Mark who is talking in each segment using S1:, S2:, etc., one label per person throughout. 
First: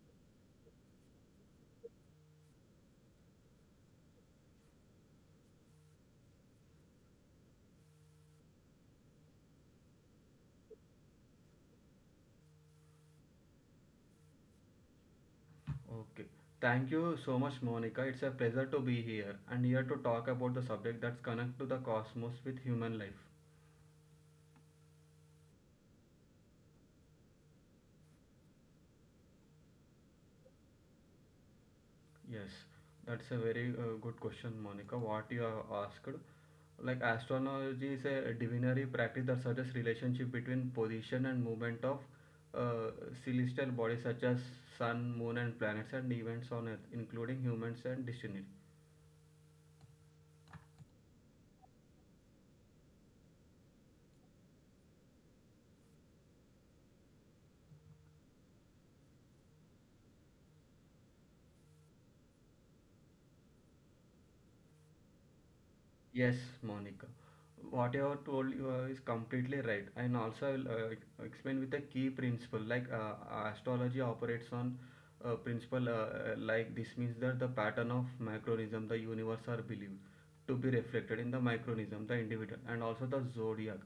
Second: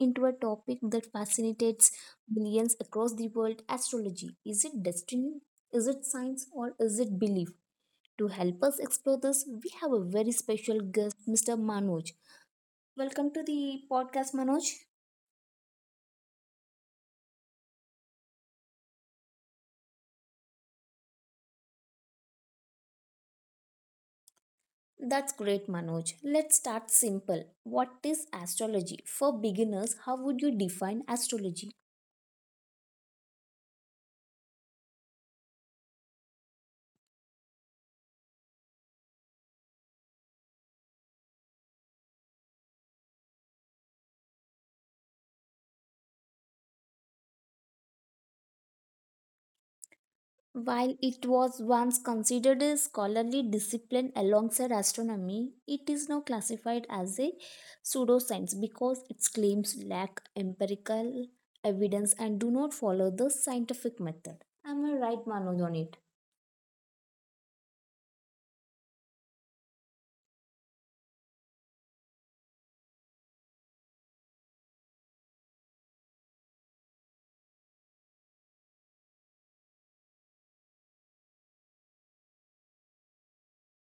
S1: into a topic that fascinates millions across the world, astrology. Is it destiny? Is it science? Or is it belief? To help us explore this, we have a very special guest, Mr. Manoj. Welcome to the podcast, Manoj.
S2: Okay. Thank you so much, Monica. It's a pleasure to be here and here to talk about the subject that's connect to the cosmos with human life.
S1: That's great, Manoj. Let's start simple. What is astrology? For beginners, how would you define astrology?
S2: Yes, that's a very good question, Monica. What you have asked, like astrology is a divinary practice that suggests relationship between position and movement of uh, celestial bodies such as sun, moon, and planets and events on Earth, including humans and destiny.
S1: While it was once considered a scholarly discipline alongside astronomy, it is now classified as a pseudoscience because its claims lack empirical evidence and do not follow the scientific method. Am I right, Manoj, on it?
S2: Yes, Monica. What you have told you is completely right. And also, I'll explain with the key principle. Like astrology operates on principle, like this means that the pattern of micronism, the universe are believed to be reflected in the micronism, the individual, and also the zodiac,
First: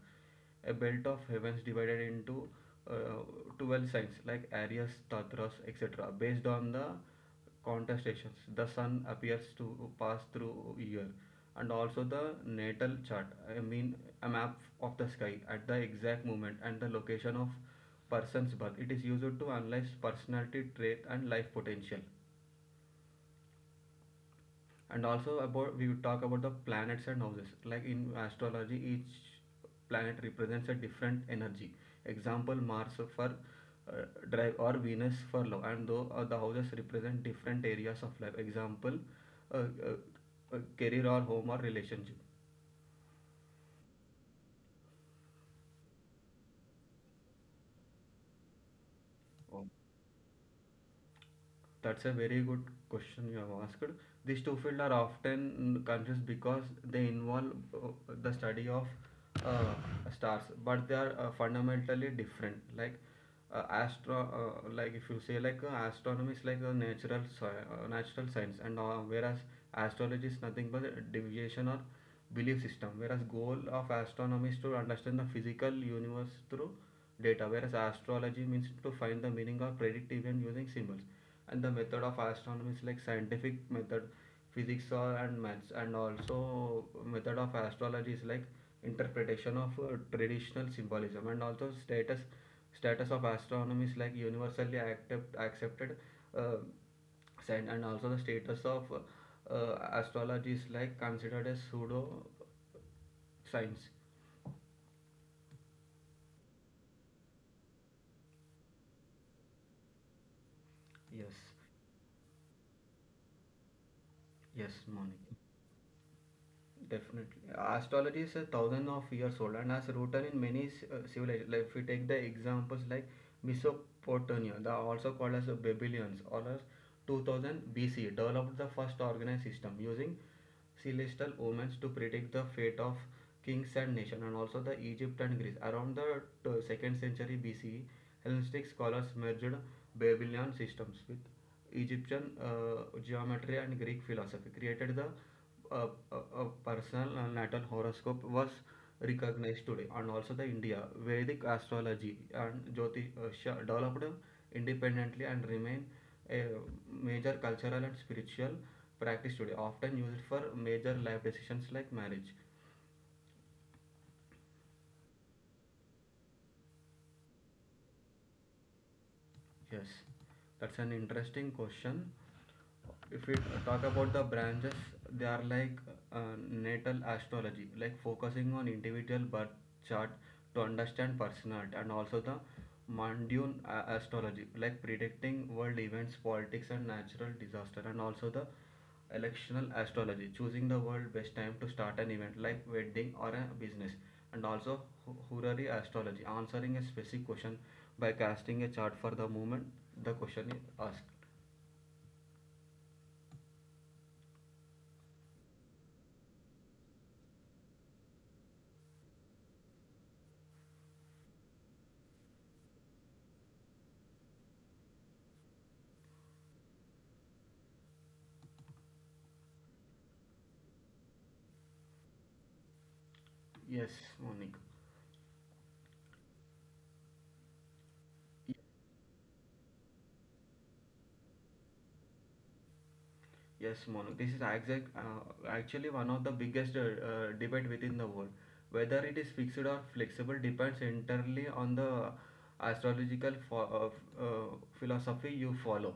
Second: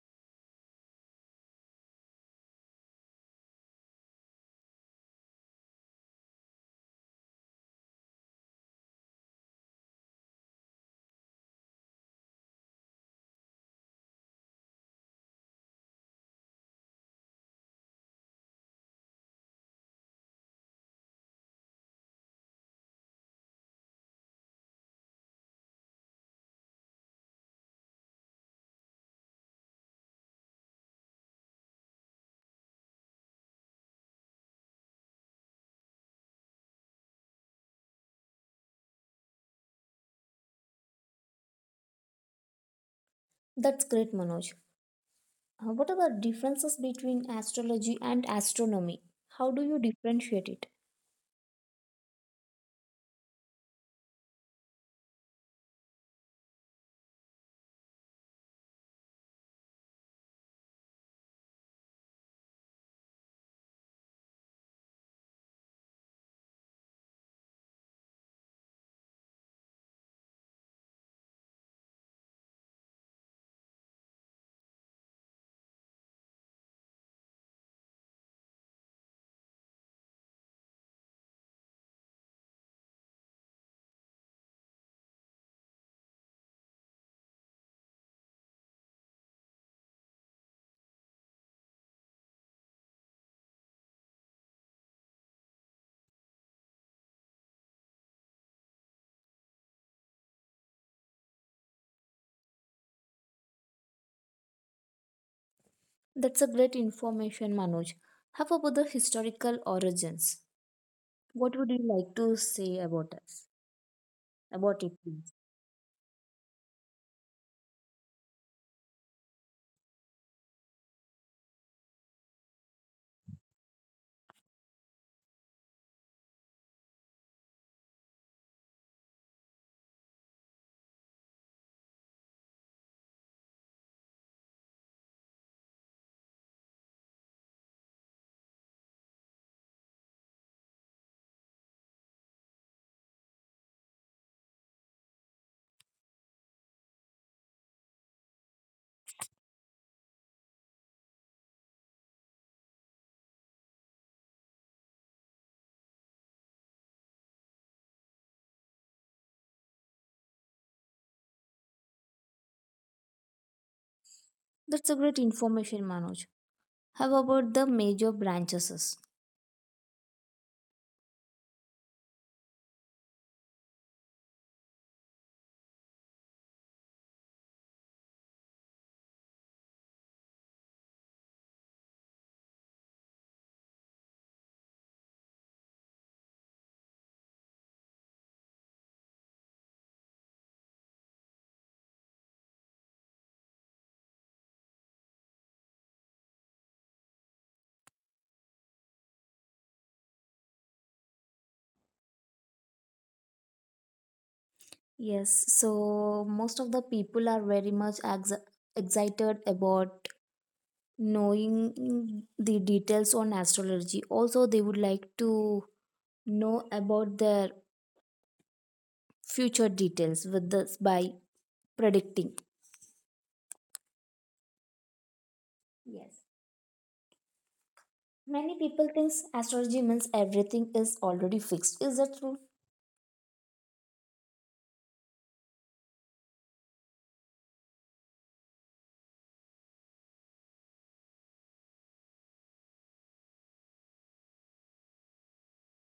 S2: a belt of heavens divided into uh, 12 signs like Aries, Tatras, etc., based on the contestations the sun appears to pass through year, and also the natal chart, I mean a map of the sky at the exact moment and the location of person's birth. It is used to analyze personality trait and life potential. And also, about we would talk about the planets and houses, like in astrology each planet represents a different energy, example mars for uh, drive or venus for love. And though the houses represent different areas of life, example uh, uh, career or home or relationship.
S1: That's great, Manoj. What are the differences between astrology and astronomy? How do you differentiate it?
S2: That's a very good question you have asked. These two fields are often confused because they involve the study of uh, stars, but they are fundamentally different. Like like if you say like astronomy is like a natural natural science, and whereas astrology is nothing but a deviation or belief system. Whereas goal of astronomy is to understand the physical universe through data, whereas astrology means to find the meaning or predict event using symbols, and the method of astronomy is like scientific method, physics or and maths, and also method of astrology is like interpretation of traditional symbolism, and also status of astronomy is like universally accepted, uh, and also the status of astrology is like considered as pseudo science.
S1: That's a great information, Manoj. How about the historical origins?
S2: Yes.
S1: What would you like to say about us?
S2: Yes,
S1: About it
S2: Monica.
S1: means.
S2: Definitely. Astrology is a thousand of years old and has rooted in many civilizations. Like if we take the examples like Mesopotamia, the also called as the Babylonians, or as 2000 BC, developed the first organized system using celestial omens to predict the fate of kings and nations, and also the Egypt and Greece. Around the second century BC, Hellenistic scholars merged Babylonian systems with Egyptian geometry and Greek philosophy, created the a, a, personal natal horoscope was recognized today. And also the India Vedic astrology and Jyotisha developed independently and remain a major cultural and spiritual practice today, often used for major life decisions like marriage.
S1: That's a great information, Manoj. How about the major branches?
S2: Yes, that's an interesting question. If we talk about the branches, they are like uh, natal astrology, like focusing on individual birth chart to understand personality, and also the Mandyun astrology, like predicting world events, politics, and natural disaster, and also the electional astrology, choosing the world best time to start an event like wedding or a business, and also horary astrology, answering a specific question by casting a chart for the moment the question is asked.
S1: Yes, so most of the people are very much excited about knowing the details on astrology. Also, they would like to know about their future details with this by predicting.
S2: Yes, Monik.
S1: Yes. Many people thinks astrology means everything is already fixed. Is that true?
S2: Yes, Monik, this is exact, actually one of the biggest debate within the world, whether it is fixed or flexible depends entirely on the astrological philosophy you follow.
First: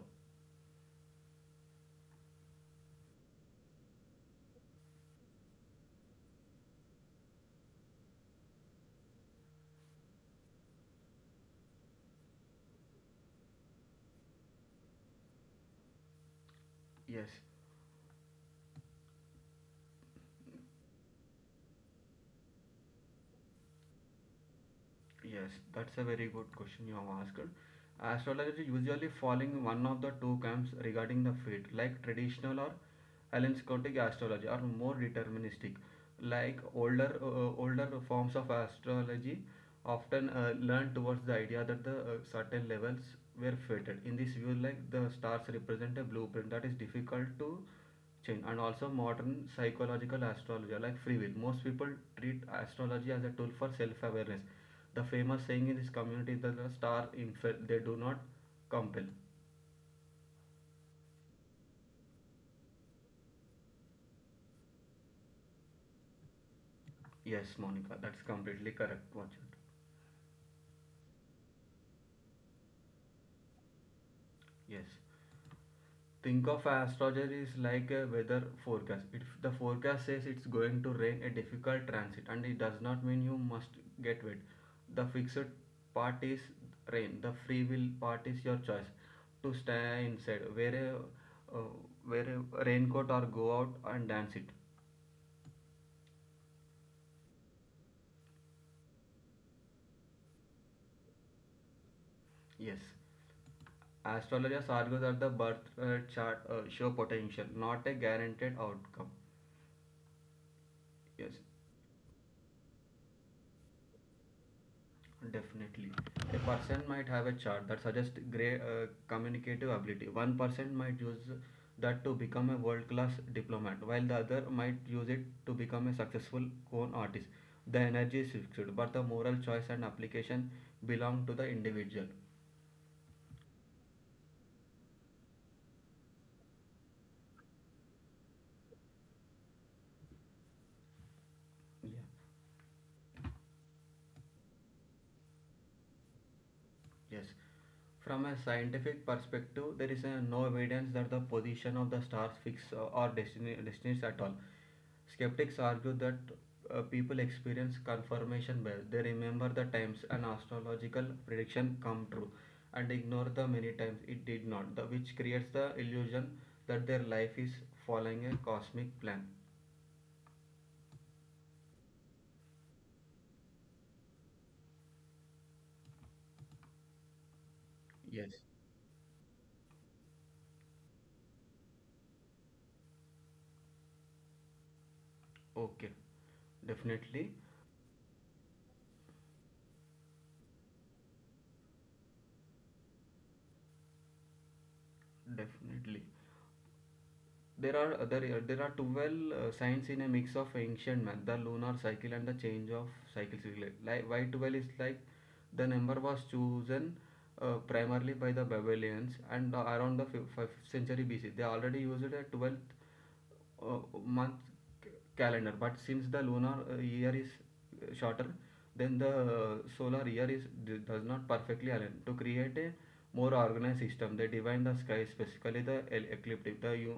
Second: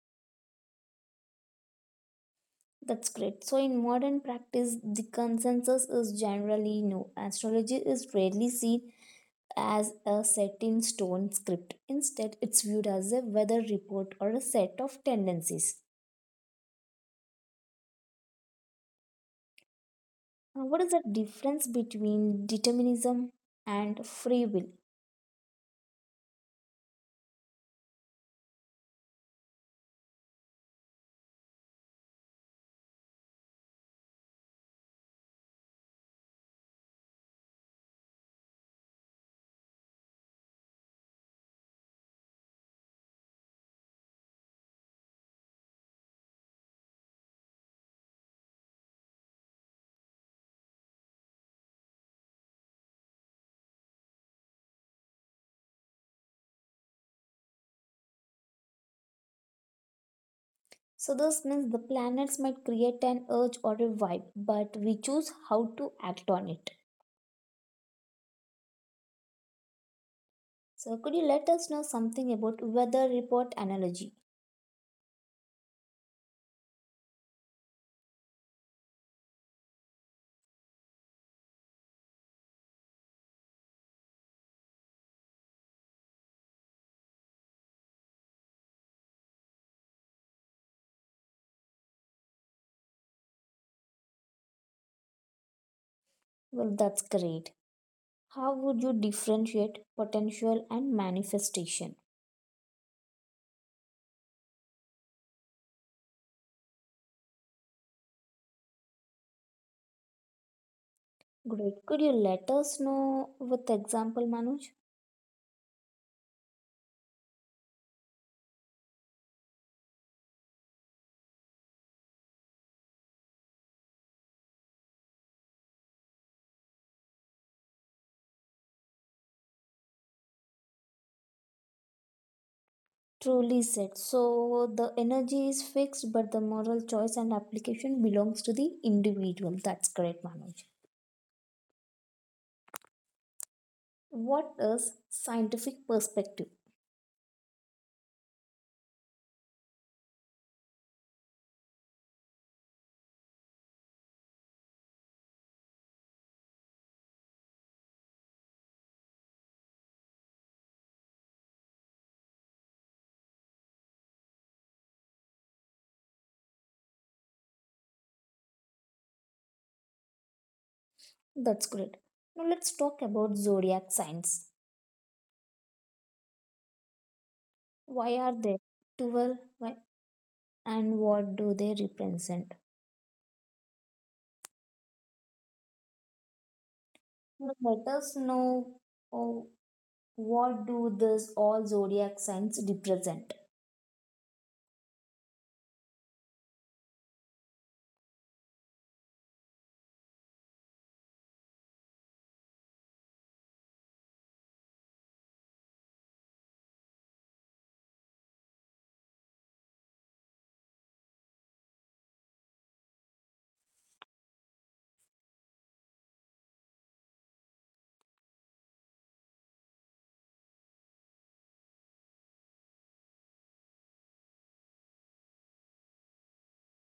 S1: That's great. So, in modern practice, the consensus is generally no. Astrology is rarely seen as a set in stone script. Instead, it's viewed as a weather report or a set of tendencies.
S2: Yes.
S1: Now, what is the difference between determinism and free will?
S2: Yes, that's a very good question you have asked. Astrology usually falling one of the two camps regarding the fate, like traditional or Hellenistic astrology, or more deterministic, like older forms of astrology often learn towards the idea that the certain levels were fated. In this view, like the stars represent a blueprint that is difficult to chain. And also modern psychological astrology, like free will, most people treat astrology as a tool for self-awareness. The famous saying in this community is that the star infer, they do not compel.
S1: So, this means the planets might create an urge or a vibe, but we choose how to act on it.
S2: Yes, Monica, that's completely correct. Watch it?
S1: So, could you let us know something about weather report analogy?
S2: Yes. Think of astrology is like a weather forecast. If the forecast says it's going to rain, a difficult transit, and it does not mean you must get wet. The fixed part is rain. The free will part is your choice to stay inside, wear a raincoat, or go out and dance it.
S1: Well, that's great. How would you differentiate potential and manifestation?
S2: Yes, astrologers argue that the birth chart show potential, not a guaranteed outcome. Yes.
S1: Great. Could you let us know with example, Manoj?
S2: Definitely. A person might have a chart that suggests great communicative ability. One person might use that to become a world class diplomat, while the other might use it to become a successful con artist. The energy is fixed, but the moral choice and application belong to the individual.
S1: Truly said. So the energy is fixed, but the moral choice and application belongs to the individual. That's great, Manoj.
S2: Yeah.
S1: What is scientific perspective?
S2: Yes. From a scientific perspective, there is no evidence that the position of the stars fix destinies at all. Skeptics argue that people experience confirmation bias. They remember the times an astrological prediction come true and ignore the many times it did not, which creates the illusion that their life is following a cosmic plan.
S1: That's great. Now let's talk about zodiac signs. Why
S2: Yes.
S1: are they 12? Why and what do they represent?
S2: Okay. Definitely.
S1: Now let us know. Oh. What do these all zodiac signs represent?
S2: Definitely. There are 12 signs in a mix of ancient math, the lunar cycle and the change of cycles. Like why 12 is like the number was chosen primarily by the Babylonians and around the 5th century BC. They already used a 12th uh, month calendar, but since the lunar year is shorter then the solar year is, does not perfectly align. To create a more organized system, they divide the sky, specifically the ecliptic, the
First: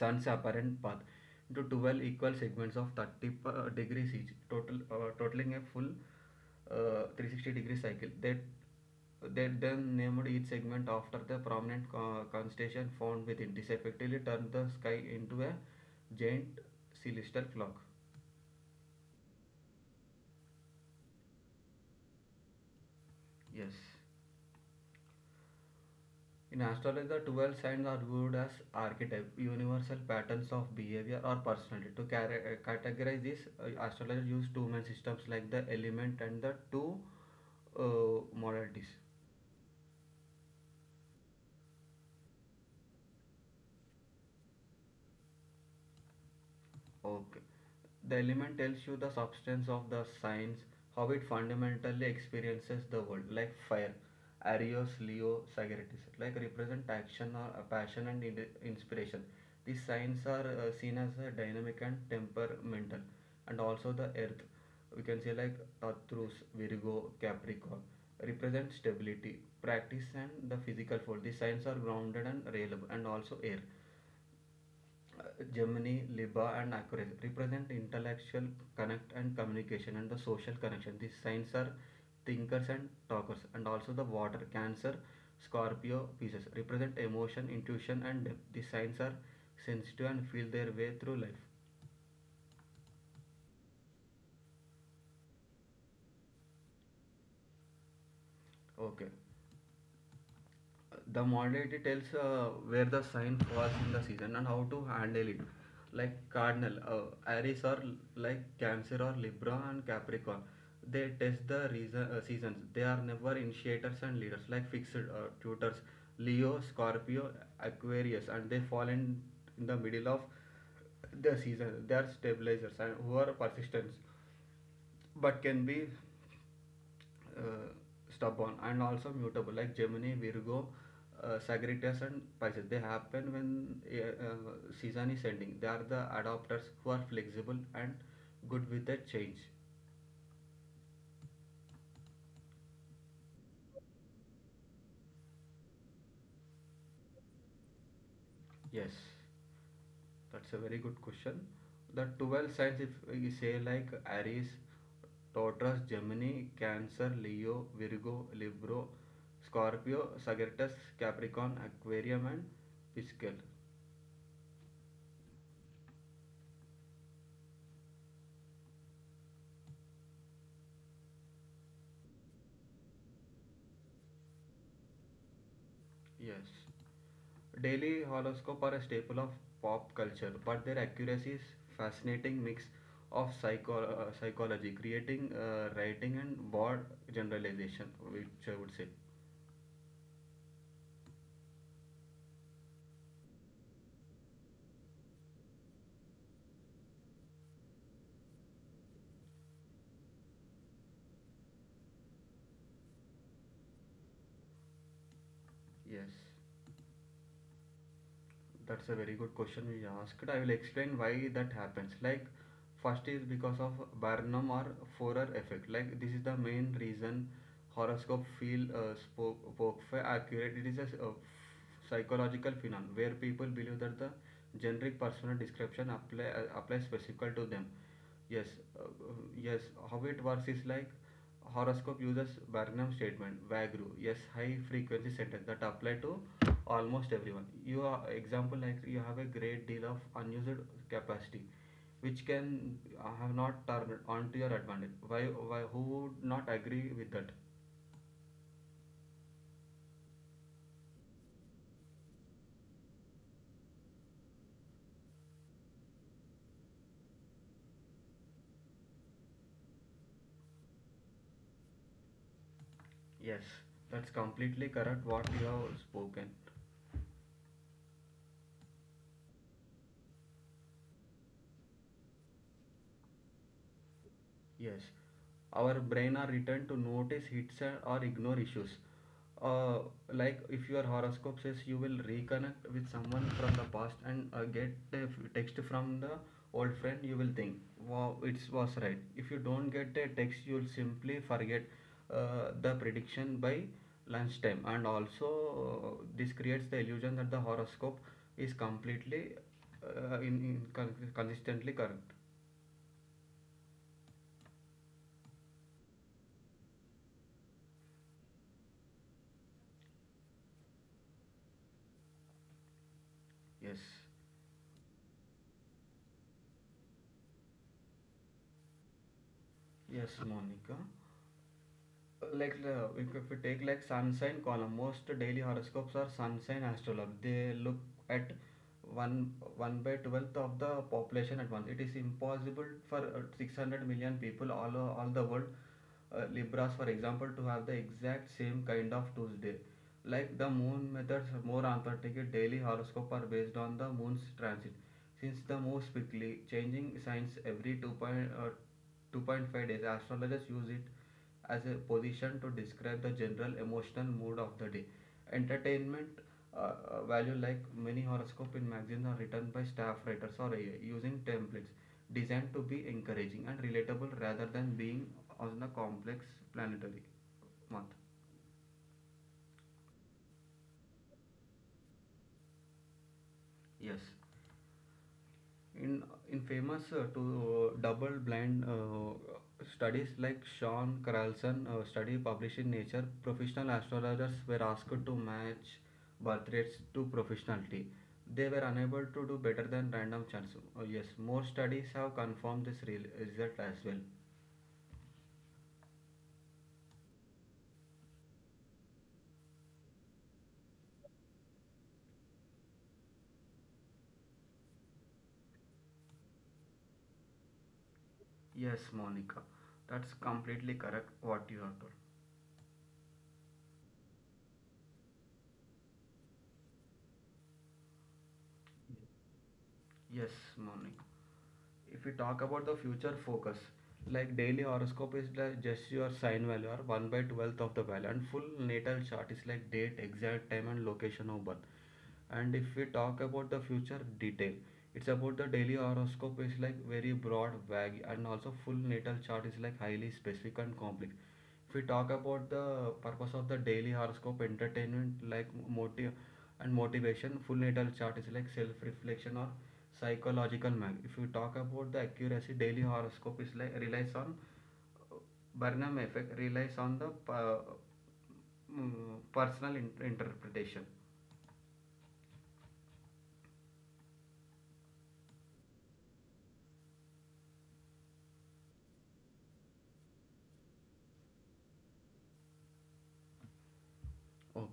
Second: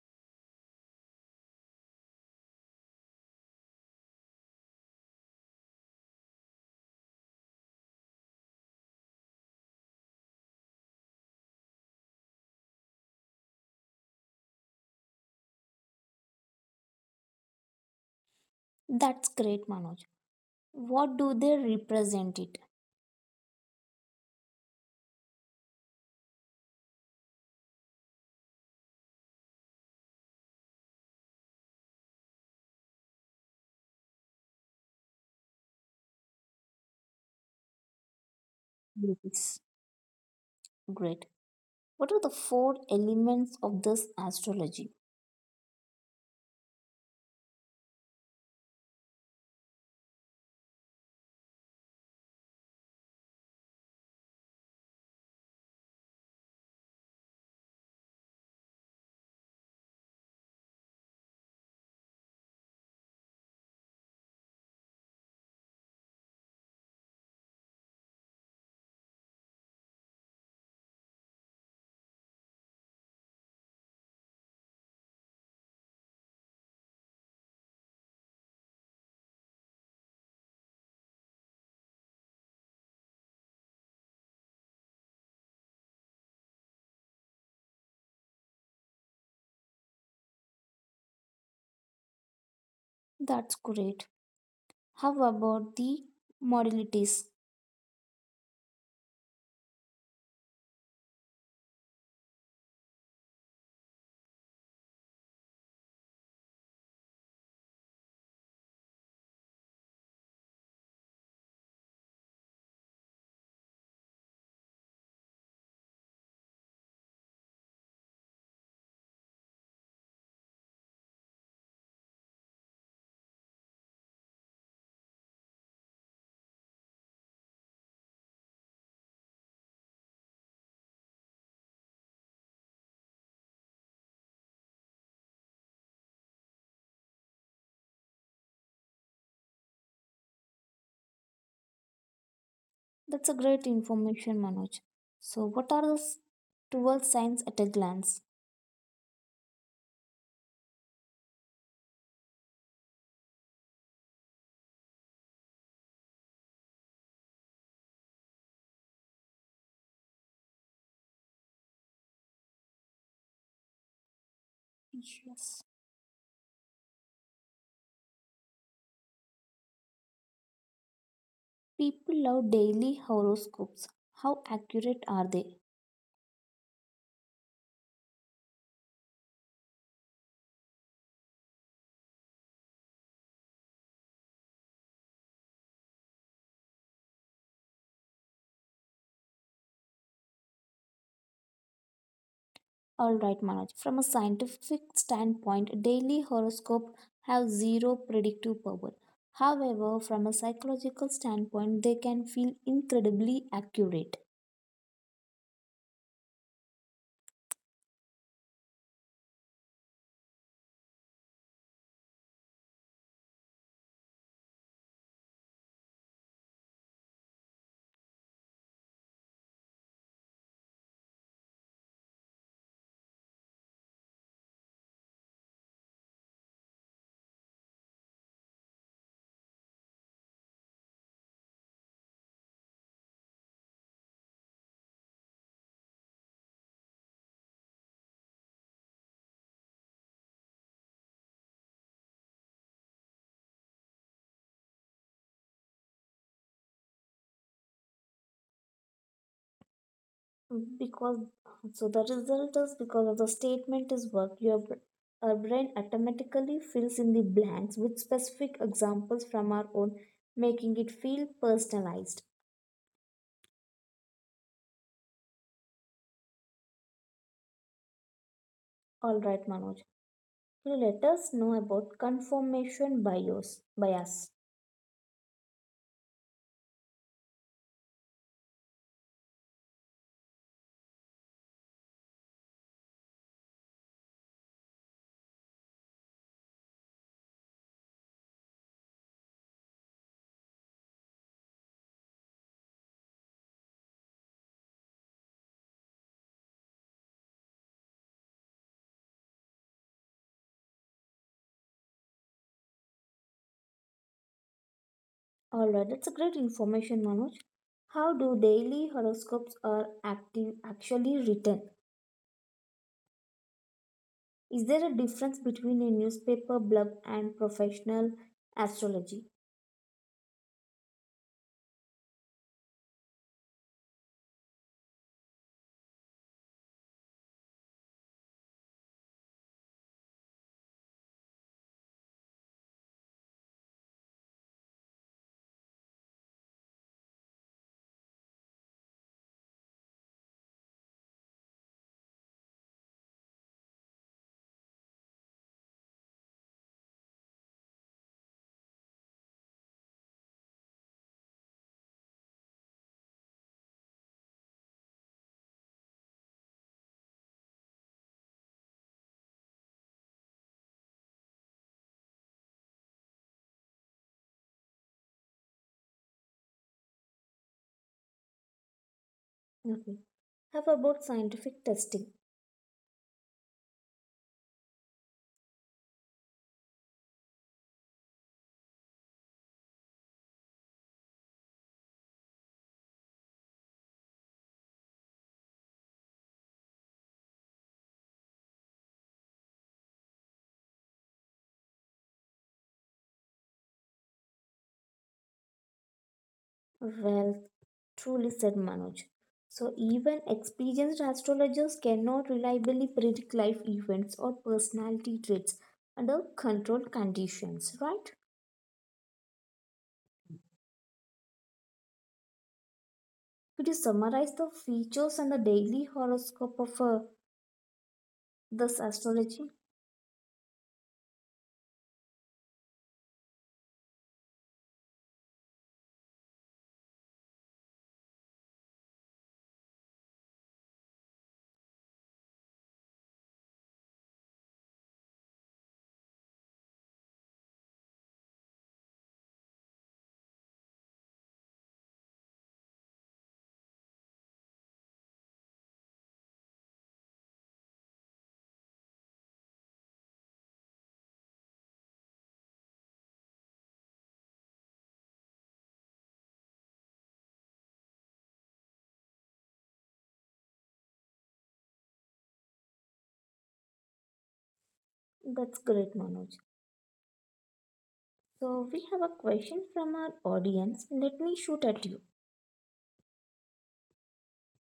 S2: sun's apparent path, into 12 equal segments of 30 degrees each, totaling a full 360-degree cycle. That they then named each segment after the prominent constellation found within. This effectively turned the sky into a giant celestial clock.
S1: That's great, Manoj. What do they represent it?
S2: Yes. In astrology, the 12 signs are viewed as archetype, universal patterns of behavior or personality. To categorize this, astrologers use two main systems, like the element and the two uh, modalities.
S1: Yes. Great. What are the four elements of this astrology?
S2: Okay. The element tells you the substance of the signs, how it fundamentally experiences the world, like fire. Arios, Leo, Sagittarius, like represent action or a passion and inspiration. These signs are seen as a dynamic and temperamental, and also the earth. We can say like Taurus, Virgo, Capricorn represent stability, practice, and the physical force. These signs are grounded and reliable, and also air, Gemini, Libra, and Aquarius represent intellectual connect and communication and the social connection. These signs are thinkers and talkers, and also the water, Cancer, Scorpio, Pisces represent emotion, intuition, and depth. These signs are sensitive and feel their way through life.
S1: That's great. How about the modalities?
S2: Okay, the modality tells where the sign falls in the season and how to handle it, like cardinal, aries or like cancer or libra and capricorn, they test the seasons, they are never initiators and leaders. Like fixed, tutors, leo, scorpio, aquarius, and they fall in the middle of the season. They are stabilizers and who are persistence, but can be uh, stubborn. And also mutable, like gemini, virgo, sagittarius and pisces, they happen when season is ending. They are the adopters, who are flexible and good with the change.
S1: That's a great information, Manoj. So, what are the 12 signs at a glance?
S2: Yes, that's a very good question. The 12 signs, if you say, like aries, taurus, gemini, cancer, leo, virgo, Libra, scorpio, sagittarius, capricorn, Aquarius, and pisces.
S1: Yes. People love daily horoscopes. How accurate are they?
S2: Yes. Daily horoscopes are a staple of pop culture, but their accuracy is fascinating mix of psychology, creating, writing, and broad generalization, which I would say.
S1: All right, Manoj. From a scientific standpoint, daily horoscope have zero predictive power. However, from a psychological standpoint, they can feel incredibly accurate.
S2: Yes, that's a very good question you asked. I will explain why that happens. Like first is because of barnum or forer effect, like this is the main reason horoscope feel spoke for accurate. It is a psychological phenomenon where people believe that the generic personal description applies specifically to them. Yes, uh, yes. How it works is like horoscope uses Barnum statement, Vagru. Yes, high frequency sentence that apply to almost everyone. You are example, like you have a great deal of unused capacity, which can have not turned on to your advantage. Why, why? Who would not agree with that?
S1: Because so the result is because of the statement is work, your our brain automatically fills in the blanks with specific examples from our own, making it feel personalized.
S2: Yes, that's completely correct. What you have spoken.
S1: All right, Manoj. Now let us know about confirmation bias. Bias.
S2: Yes, our brain are returned to notice hits and- or ignore issues. Uh, like if your horoscope says you will reconnect with someone from the past and text from the old friend, you will think, wow, it was right. If you don't get a text, you'll simply forget the prediction by lunchtime. And also, this creates the illusion that the horoscope is completely in consistently correct.
S1: All right, that's a great information, Manoj. How do daily horoscopes are active actually written?
S2: Yes,
S1: Is there a difference between a newspaper blurb and professional astrology?
S2: yes, Monica. Like, if you take, like, sun sign column, most daily horoscopes are sun sign astrologue. They look at 1 by 12th of the population at once. It is impossible for 600 million people, all the world, Libras for example, to have the exact same kind of Tuesday. Like the moon methods are more authentic. Daily horoscope are based on the moon's transit. Since the moon is quickly changing signs every 2.5 days, astrologers use it as a position to describe the general emotional mood of the day. Entertainment value, like many horoscope in magazines are written by staff writers or AI using templates designed to be encouraging and relatable rather than being on a complex planetary month.
S1: Okay. How about scientific testing?
S2: Yes. In in famous to double blind studies like Sean Carlson study published in Nature, professional astrologers were asked to match birth rates to professionality. They were unable to do better than random chance. Oh, yes, more studies have confirmed this real result as well.
S1: Well, truly said Manoj. So, even experienced astrologers cannot reliably predict life events or personality traits under controlled conditions, right?
S2: Yes, Monica, that's completely correct what you have told.
S1: Could you summarize the features and the daily horoscope of a this astrology?
S2: Yes, morning. If we talk about the future focus, like daily horoscope is like just your sign value or 1 by 12th of the value, and full natal chart is like date, exact time, and location of birth. And if we talk about the future detail, it's about the daily horoscope is like very broad vague, and also full natal chart is like highly specific and complex. If we talk about the purpose of the daily horoscope, entertainment like motive and motivation, full natal chart is like self reflection or psychological mag. If you talk about the accuracy, daily horoscope is like relies on uh, Burnham effect, relies on the personal interpretation.
S1: That's great, Manoj. So, we have a question from our audience. Let me shoot at you.
S2: Okay.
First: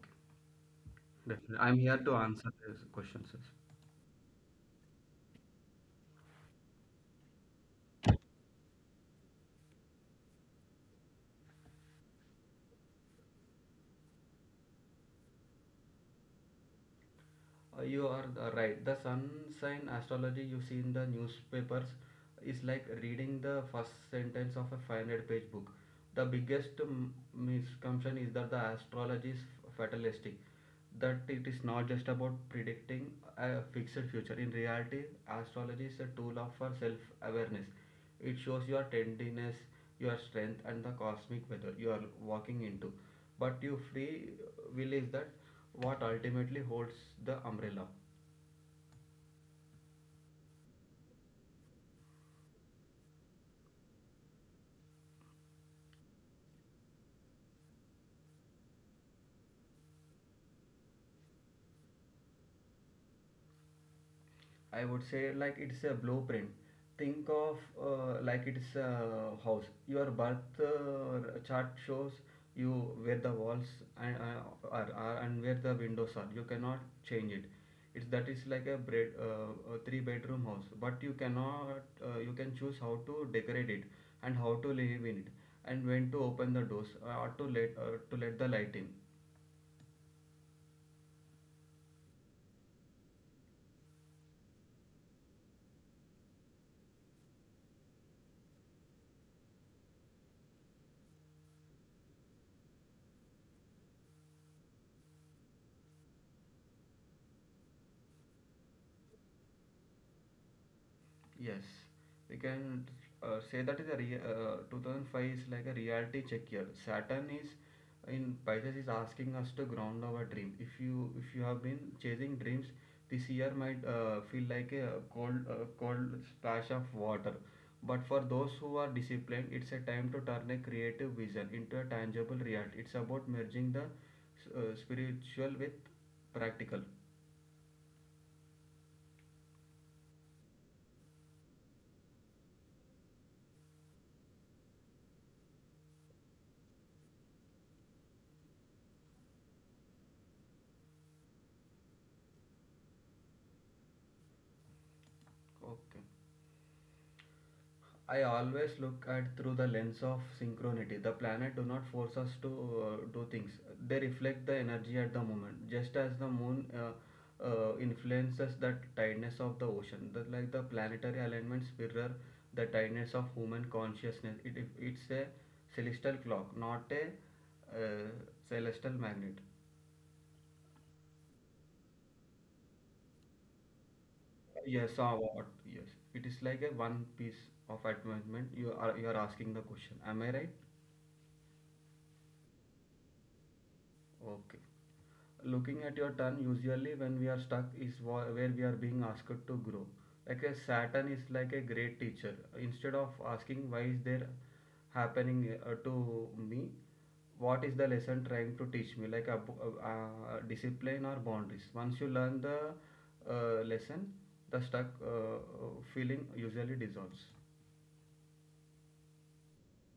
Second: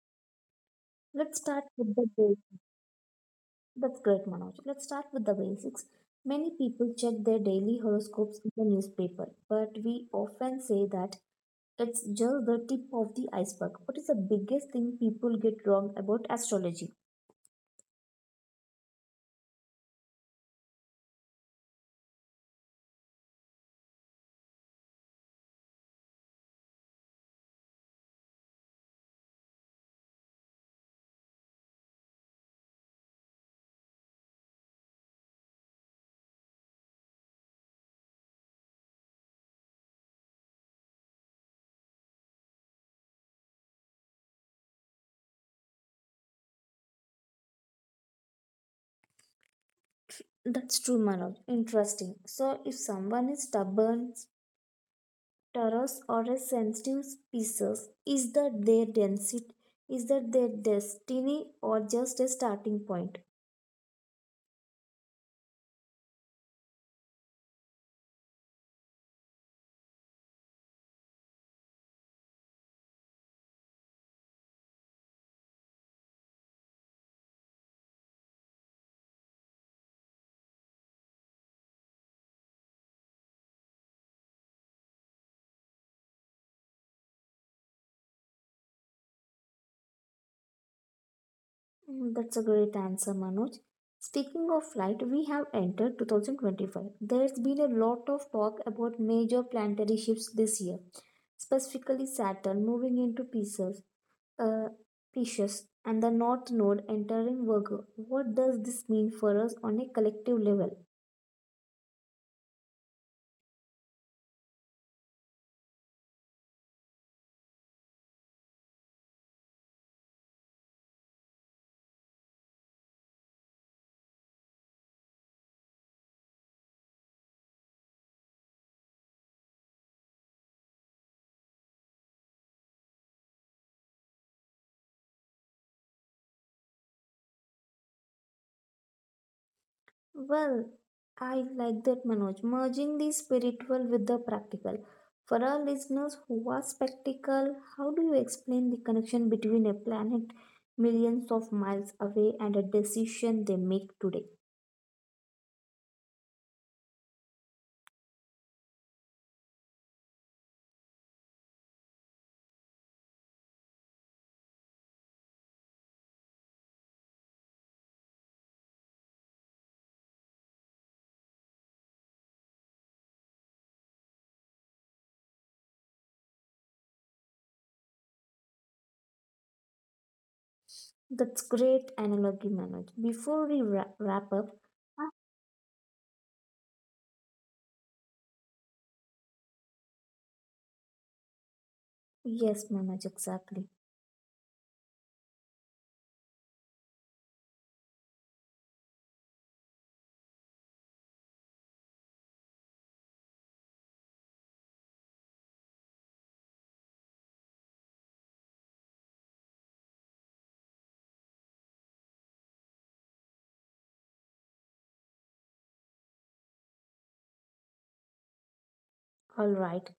S1: Let's
S2: Definitely.
S1: start
S2: I'm
S1: with
S2: here
S1: the
S2: to
S1: basics.
S2: answer these questions. Yes.
S1: That's great, Manoj. Let's start with the basics. Many people check their daily horoscopes in the newspaper, but we often say that it's just the tip of the iceberg. What is the biggest thing people get wrong about astrology?
S2: You are right. The sun sign astrology you see in the newspapers is like reading the first sentence of a 500-page book. The biggest misconception is that the astrology is fatalistic, that it is not just about predicting a fixed future. In reality, astrology is a tool of for self awareness. It shows your tenderness, your strength, and the cosmic weather you are walking into. But your free will is that what ultimately holds the umbrella.
S1: That's true, Manoj. Interesting. So, if someone is stubborn, Taurus or a sensitive species? Is that their density? Is that their destiny or just a starting point?
S2: I would say like it's a blueprint. Think of like it's a house. Your birth chart shows you where the walls are and where the windows are. You cannot change it. It's that is like a three-bedroom house, but you cannot you can choose how to decorate it and how to live in it and when to open the doors or to let the light in.
S1: Mm, that's a great answer, Manoj. Speaking of flight, we have entered 2025. There's been a lot of talk about major planetary shifts this year, specifically Saturn moving into Pisces, uh, Pisces, and the North Node entering Virgo. What does this mean for us on a collective level?
S2: Yes, we can say that is a 2005 is like a reality check year. Saturn is in Pisces is asking us to ground our dream. If you have been chasing dreams, this year might feel like a cold splash of water. But for those who are disciplined, it's a time to turn a creative vision into a tangible reality. It's about merging the spiritual with practical.
S1: Well, I like that, Manoj. Merging the spiritual with the practical. For our listeners who are spectacle, how do you explain the connection between a planet millions of miles away and a decision they make today?
S2: Okay. I always look at through the lens of synchronicity. The planet do not force us to do things; they reflect the energy at the moment. Just as the moon influences the tidiness of the ocean, that like the planetary alignments mirror the tidiness of human consciousness. It's a celestial clock, not a uh, celestial magnet.
S1: That's great analogy, Manoj. Before we wrap up,
S2: Yes,
S1: ah,
S2: or what? Yes, it is like a one piece of advancement. You are asking the question. Am I right?
S1: yes, Manoj, exactly.
S2: Okay. Looking at your turn, usually when we are stuck, is where we are being asked to grow. Like a Saturn is like a great teacher. Instead of asking why is there happening to me, what is the lesson trying to teach me? Like a, discipline or boundaries. Once you learn the lesson, the stuck feeling usually dissolves.
S1: All right.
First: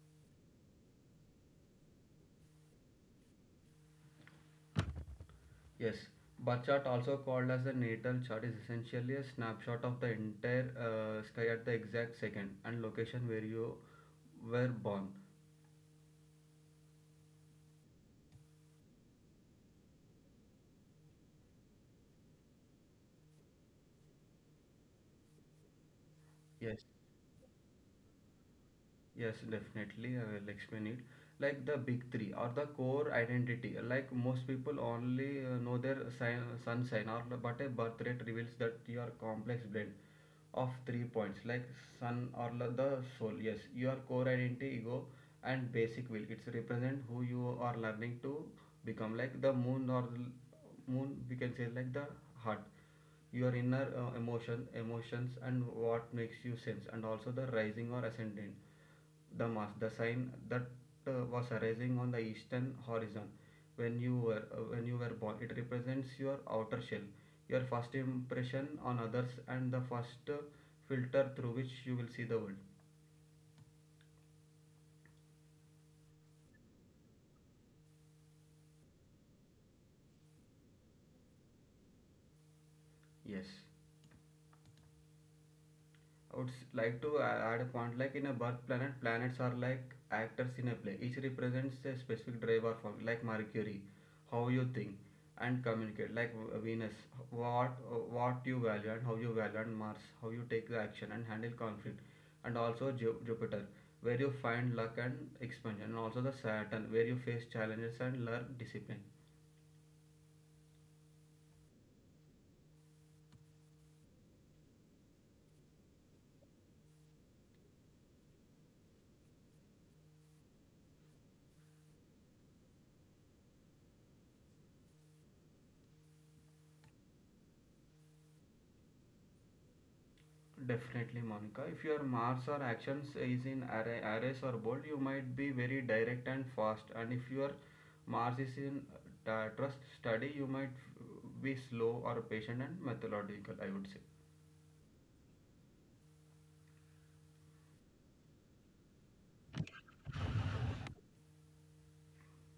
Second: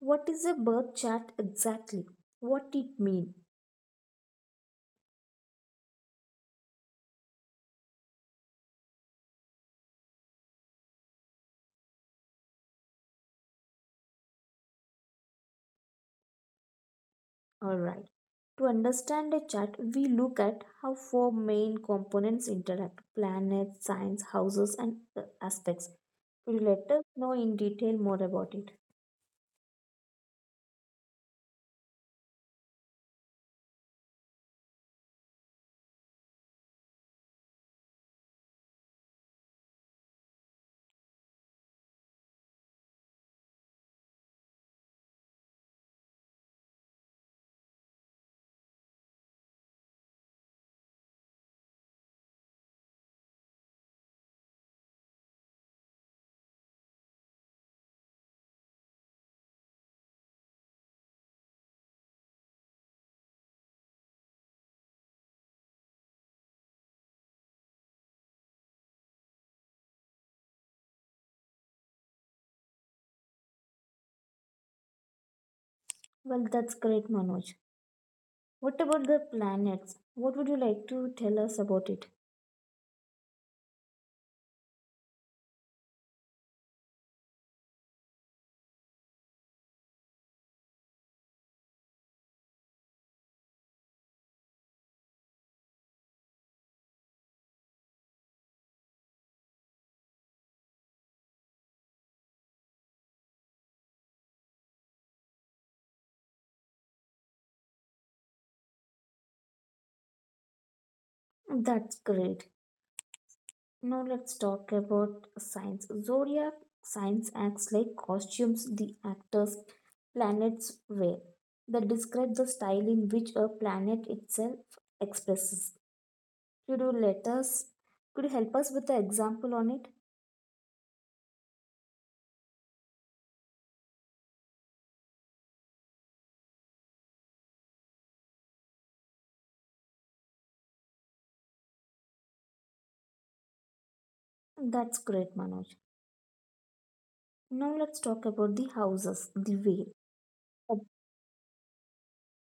S1: What is a birth chart exactly? What it mean?
S2: Yes, bar chart also called as the natal chart is essentially a snapshot of the entire sky at the exact second and location where you were born.
S1: Alright. To understand a chart, we look at how four main components interact planets, signs, houses, and aspects. Could you
S2: Yes.
S1: let us know in detail more about it?
S2: Yes, definitely. I will explain it. Like the big three or the core identity. Like most people only know their sign, sun sign, or but a birth rate reveals that your complex blend of 3 points, like sun or the soul. Yes, your core identity, ego, and basic will. It's represent who you are learning to become. Like the moon or moon, we can say like the heart, your inner emotions and what makes you sense. And also the rising or ascendant, the mass, the sign that was arising on the eastern horizon when you were born. It represents your outer shell, your first impression on others, and the first filter through which you will see the world.
S1: Well, that's great, Manoj. What about the planets? What would you like to tell us about it?
S2: Yes, like to add a point like in a planets are like actors in a play. Each represents a specific drive or function, like Mercury, how you think and communicate, like Venus, what what you value and how you value, and Mars, how you take the action and handle conflict, and also Jupiter, where you find luck and expansion, and also the Saturn, where you face challenges and learn discipline.
S1: That's great. Now let's talk about signs. Zodiac signs acts like costumes the actors planets wear. They describe the style in which a planet itself expresses. Could you let us could you help us with the example on it?
S2: Definitely, Monica. If your marks or actions is in array, arrays or bold, you might be very direct and fast. And if your marks is in trust study, you might be slow or patient and methodological, I would say.
S1: That's great, Manoj. Now let's talk about the houses, the way. A,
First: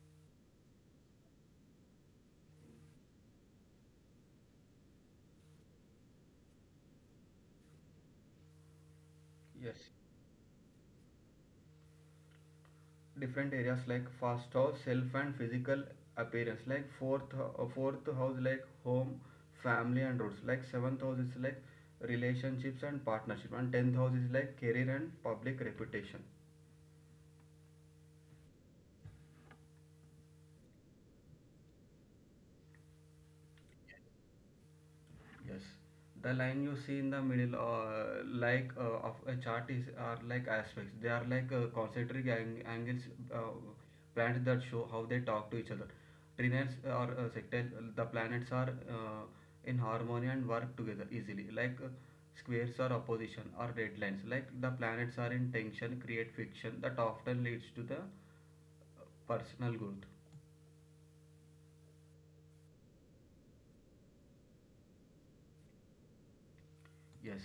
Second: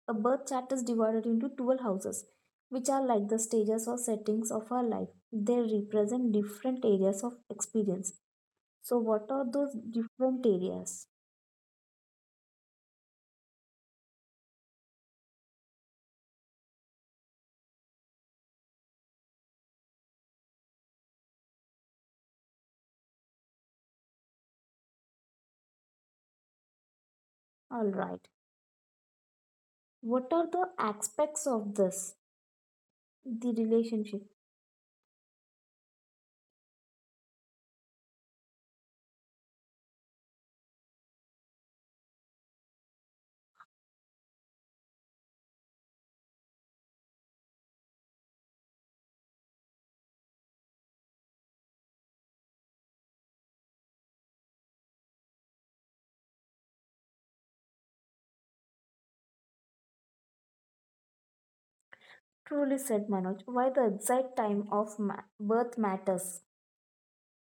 S1: a birth chart is divided into 12 houses, which are like the stages or settings of our life. They represent different areas of experience. So, what are
S2: Yes.
S1: those different areas?
S2: Different areas like first house, self and physical appearance. Like fourth house like home, family and roots. Like seventh house is like relationships and partnership. And tenth house is like career and public reputation.
S1: All right. What are the aspects of this? The relationship.
S2: Yes, the line you see in the middle, of a chart, is are like aspects. They are like concentric angles, uh, planets that show how they talk to each other. Trinets are sectile. The planets are uh, in harmony and work together easily. Like squares are opposition or red lines. Like the planets are in tension, create friction that often leads to the personal growth.
S1: Truly said Manoj. Why the exact time of birth matters.
S2: Yes,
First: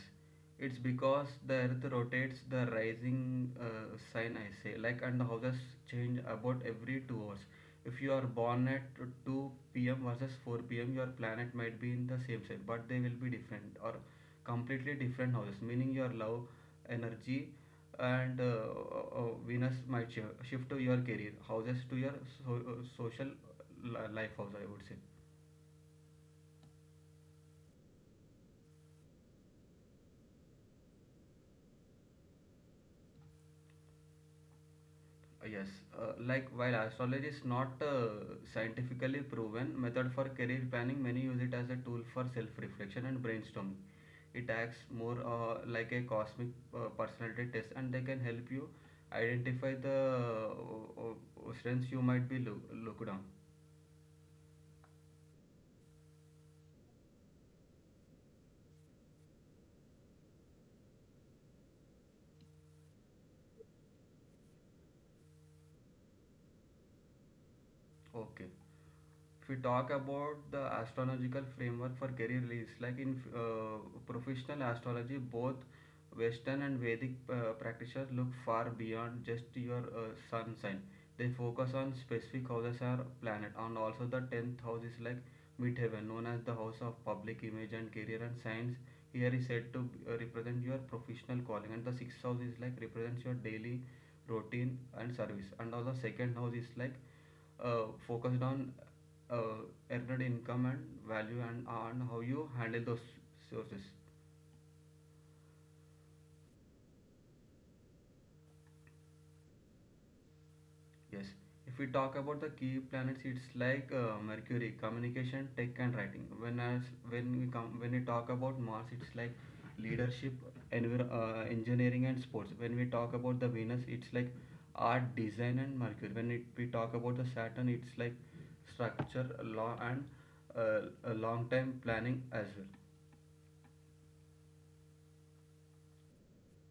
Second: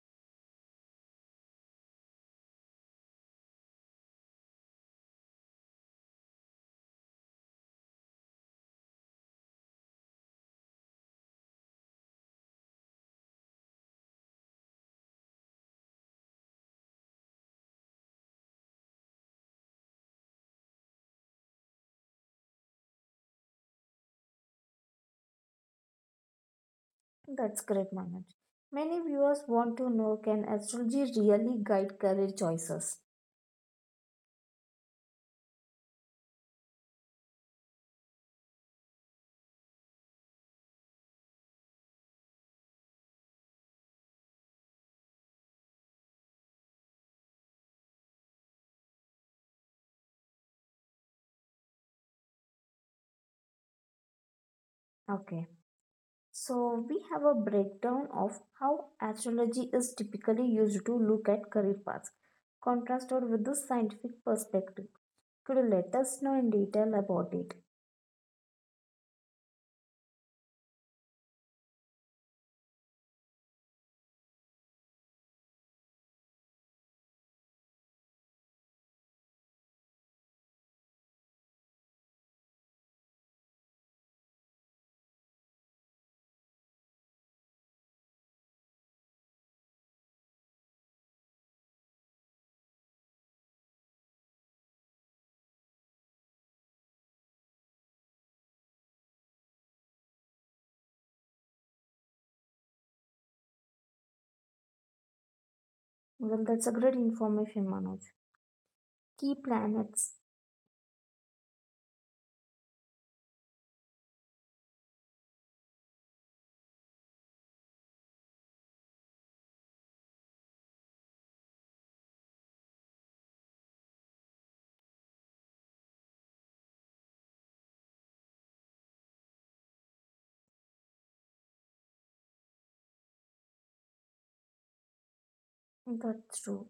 S2: it's because the earth rotates the rising sign, I say, like, and the houses change about every 2 hours. If you are born at 2 p.m. versus 4 p.m., your planet might be in the same sign, but they will be different or completely different houses, meaning your love, energy, and Venus might shift to your career, houses to your social life house, I would say.
S1: That's great, Manoj. Many viewers want to know, can astrology really guide career choices?
S2: Yes, like while astrology is not a scientifically proven method for career planning, many use it as a tool for self-reflection and brainstorming. It acts more like a cosmic personality test, and they can help you identify the strengths you might be looked down.
S1: Okay. So, we have a breakdown of how astrology is typically used to look at career paths, contrasted with the scientific perspective. Could you let us know in detail about it?
S2: Okay. If we talk about the astrological framework for career leads, like in uh, professional astrology, both western and vedic practitioners look far beyond just your sun sign. They focus on specific houses or planet. And also the 10th house is like midheaven known as the house of public image and career, and science here is said to represent your professional calling. And the sixth house is like represents your daily routine and service. And also second house is like focused on earned income and value and on how you handle those sources.
S1: Well, that's a great information, Manoj. Key planets.
S2: Yes. If we talk about the key planets, it's like Mercury, communication, tech, and writing. When as when we come when we talk about Mars, it's like leadership, engineering, and sports. When we talk about the Venus, it's like art, design, and Mercury. When we talk about the Saturn, it's like structure, law, and a long time planning as well.
S1: That's true.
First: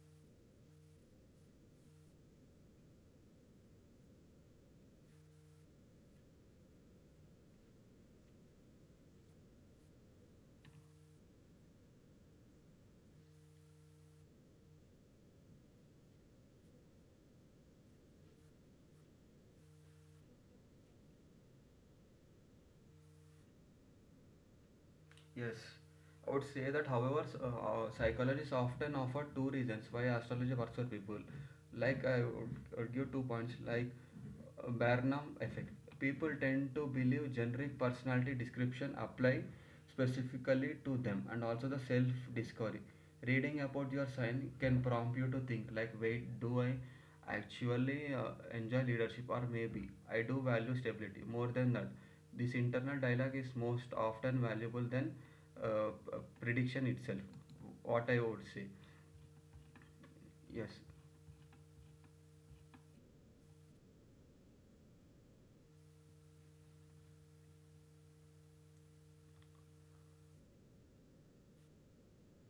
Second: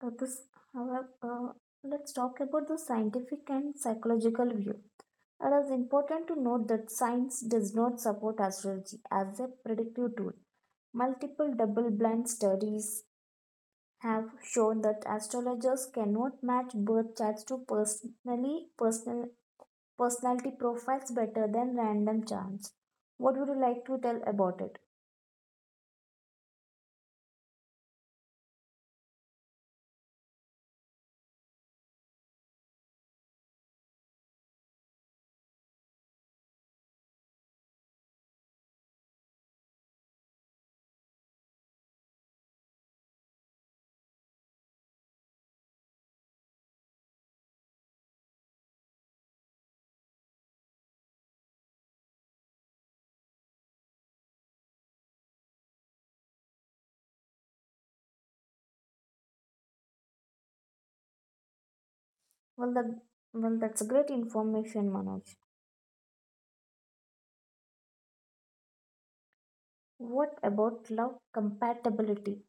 S1: That is, however, let's talk about the scientific and psychological view. It is important to note that science does not support astrology as a predictive tool. Multiple double blind studies have shown that astrologers cannot match birth charts to personal personality profiles better than random charts. What would you like to tell about it?
S2: Yes, I would say that, however, psychologists often offer two reasons why astrology works for people. Like, I would give 2 points, like Barnum effect. People tend to believe generic personality description apply specifically to them, and also the self discovery. Reading about your sign can prompt you to think, like, wait, do I actually enjoy leadership, or maybe I do value stability more than that. This internal dialogue is most often valuable than prediction itself, what I would say. Yes,
S1: Well, that, well, that's a great information, Manoj. What about love compatibility?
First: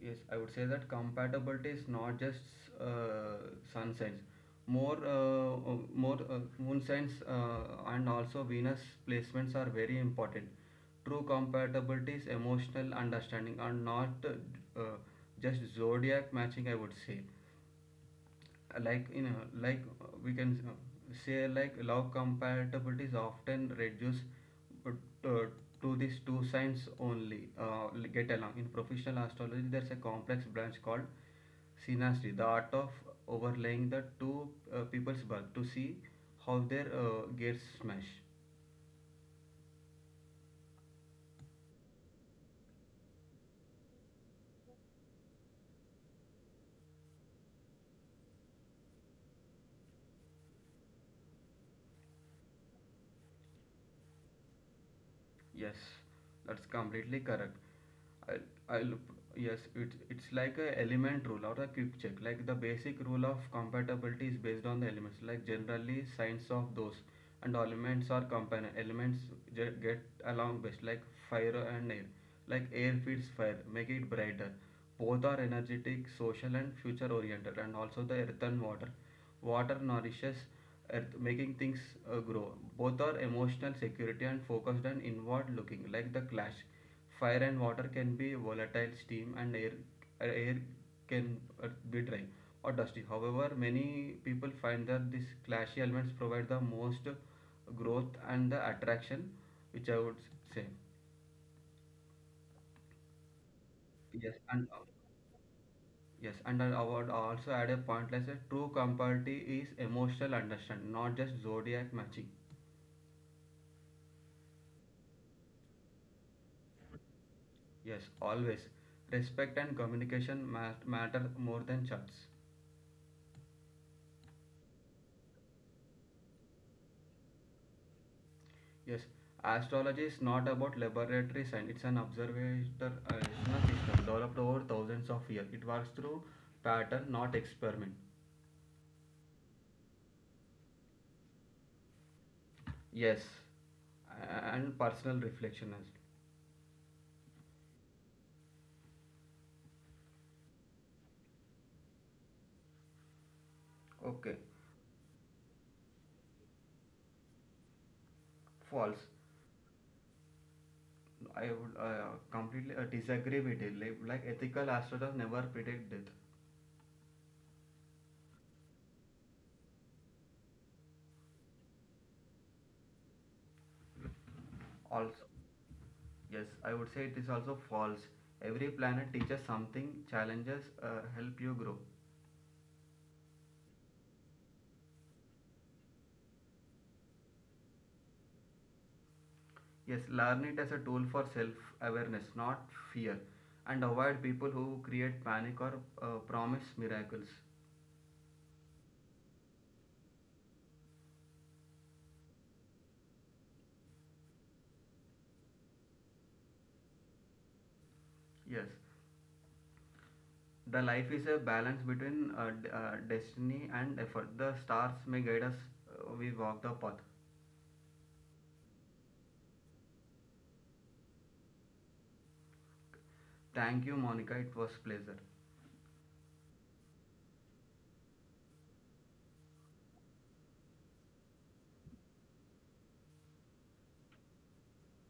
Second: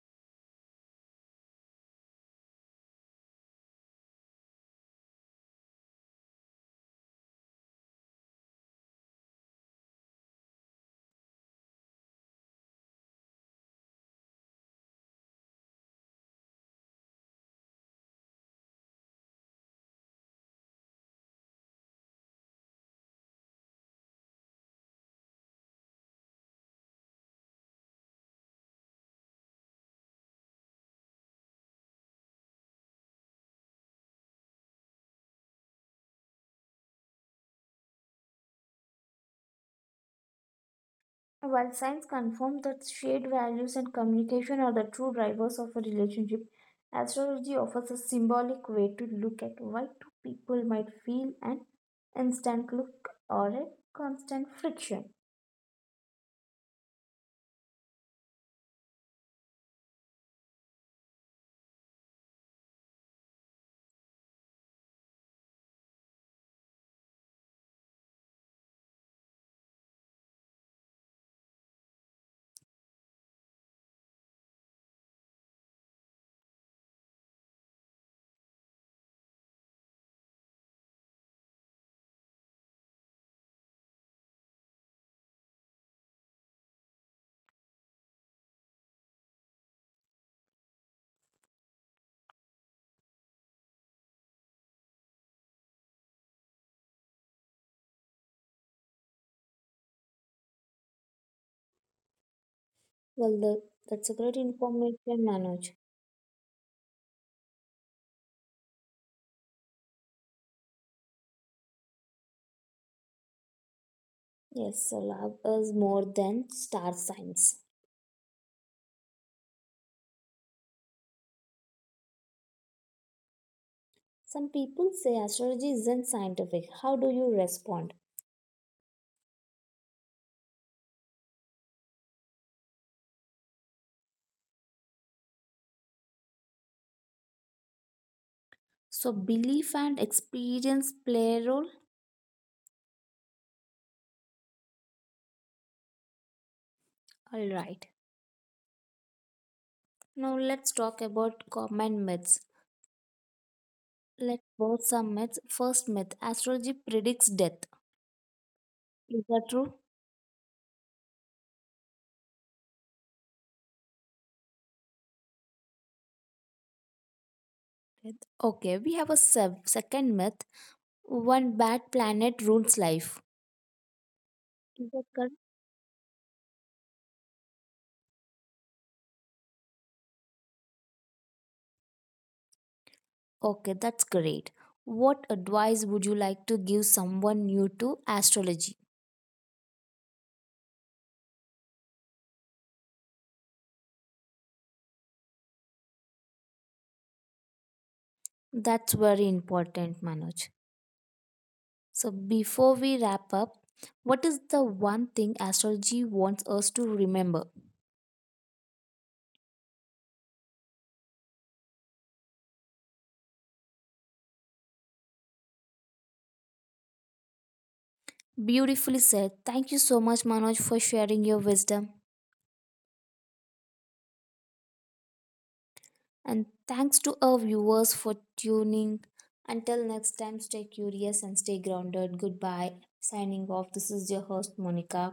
S2: yes, I would say that compatibility is not just sun signs. More moon signs and also Venus placements are very important. True compatibility is emotional understanding and not just zodiac matching, I would say. Like like we can say, like, log compatibility is often reduced, but uh, to these two signs only get along. In professional astrology there's a complex branch called synastry, the art of overlaying the two people's birth to see how their gears smash.
S1: While science confirms that shared values and communication are the true drivers of a relationship, astrology offers a symbolic way to look at why two people might feel an instant look or a constant friction.
S2: Yes, that's completely correct. I'll yes, it's like a element rule or a quick check. Like the basic rule of compatibility is based on the elements. Like generally, signs of those and elements are companion. Elements get along best, like fire and air. Like air feeds fire, make it brighter. Both are energetic, social, and future oriented, and also the earth and water. Water nourishes earth, making things grow. Both are emotional, security, and focused and inward looking, like the clash. Fire and water can be volatile, steam and air, air can be dry or dusty. However, many people find that these clashy elements provide the most growth and the attraction, which I would say.
S1: Well, the, that's a great
S2: Yes, and uh,
S1: information, Manoj.
S2: Yes, and I would also add a point like a true compatibility is emotional understanding, not just zodiac matching.
S1: Yes, so love is more than star signs.
S2: Yes, always. Respect and communication matter more than charts.
S1: Some people say astrology isn't scientific. How do you respond?
S2: Yes, astrology is not about laboratory science, it's an observational system developed over thousands of years. It works through pattern, not experiment.
S1: So, belief and experience play a role?
S2: Yes, and personal reflection as
S1: Alright. Now, let's talk about common myths.
S2: well. Okay,
S1: Let's both some myths. First myth, astrology predicts death.
S2: false.
S1: Is that true?
S2: I would completely disagree with it. Like ethical astrologers never predict death.
S1: Death. Okay, we have a sev- second myth, one bad planet ruins life. Is that
S2: Also,
S1: correct?
S2: yes, I would say it is also false. Every planet teaches something, challenges help you grow.
S1: Okay, that's great. What advice would you like to give someone new to astrology?
S2: Yes, learn it as a tool for self awareness, not fear, and avoid people who create panic or promise miracles.
S1: That's very important, Manoj. So, before we wrap up, what is the one thing astrology wants us to remember?
S2: Yes, the life is a balance between destiny and effort. The stars may guide us, we walk the path.
S1: Beautifully said. Thank you so much, Manoj, for sharing your wisdom.
S2: Thank you, Monica. It was a pleasure.
S1: And thanks to our viewers for tuning. Until next time, stay curious and stay grounded. Goodbye. Signing off. This is your host, Monica.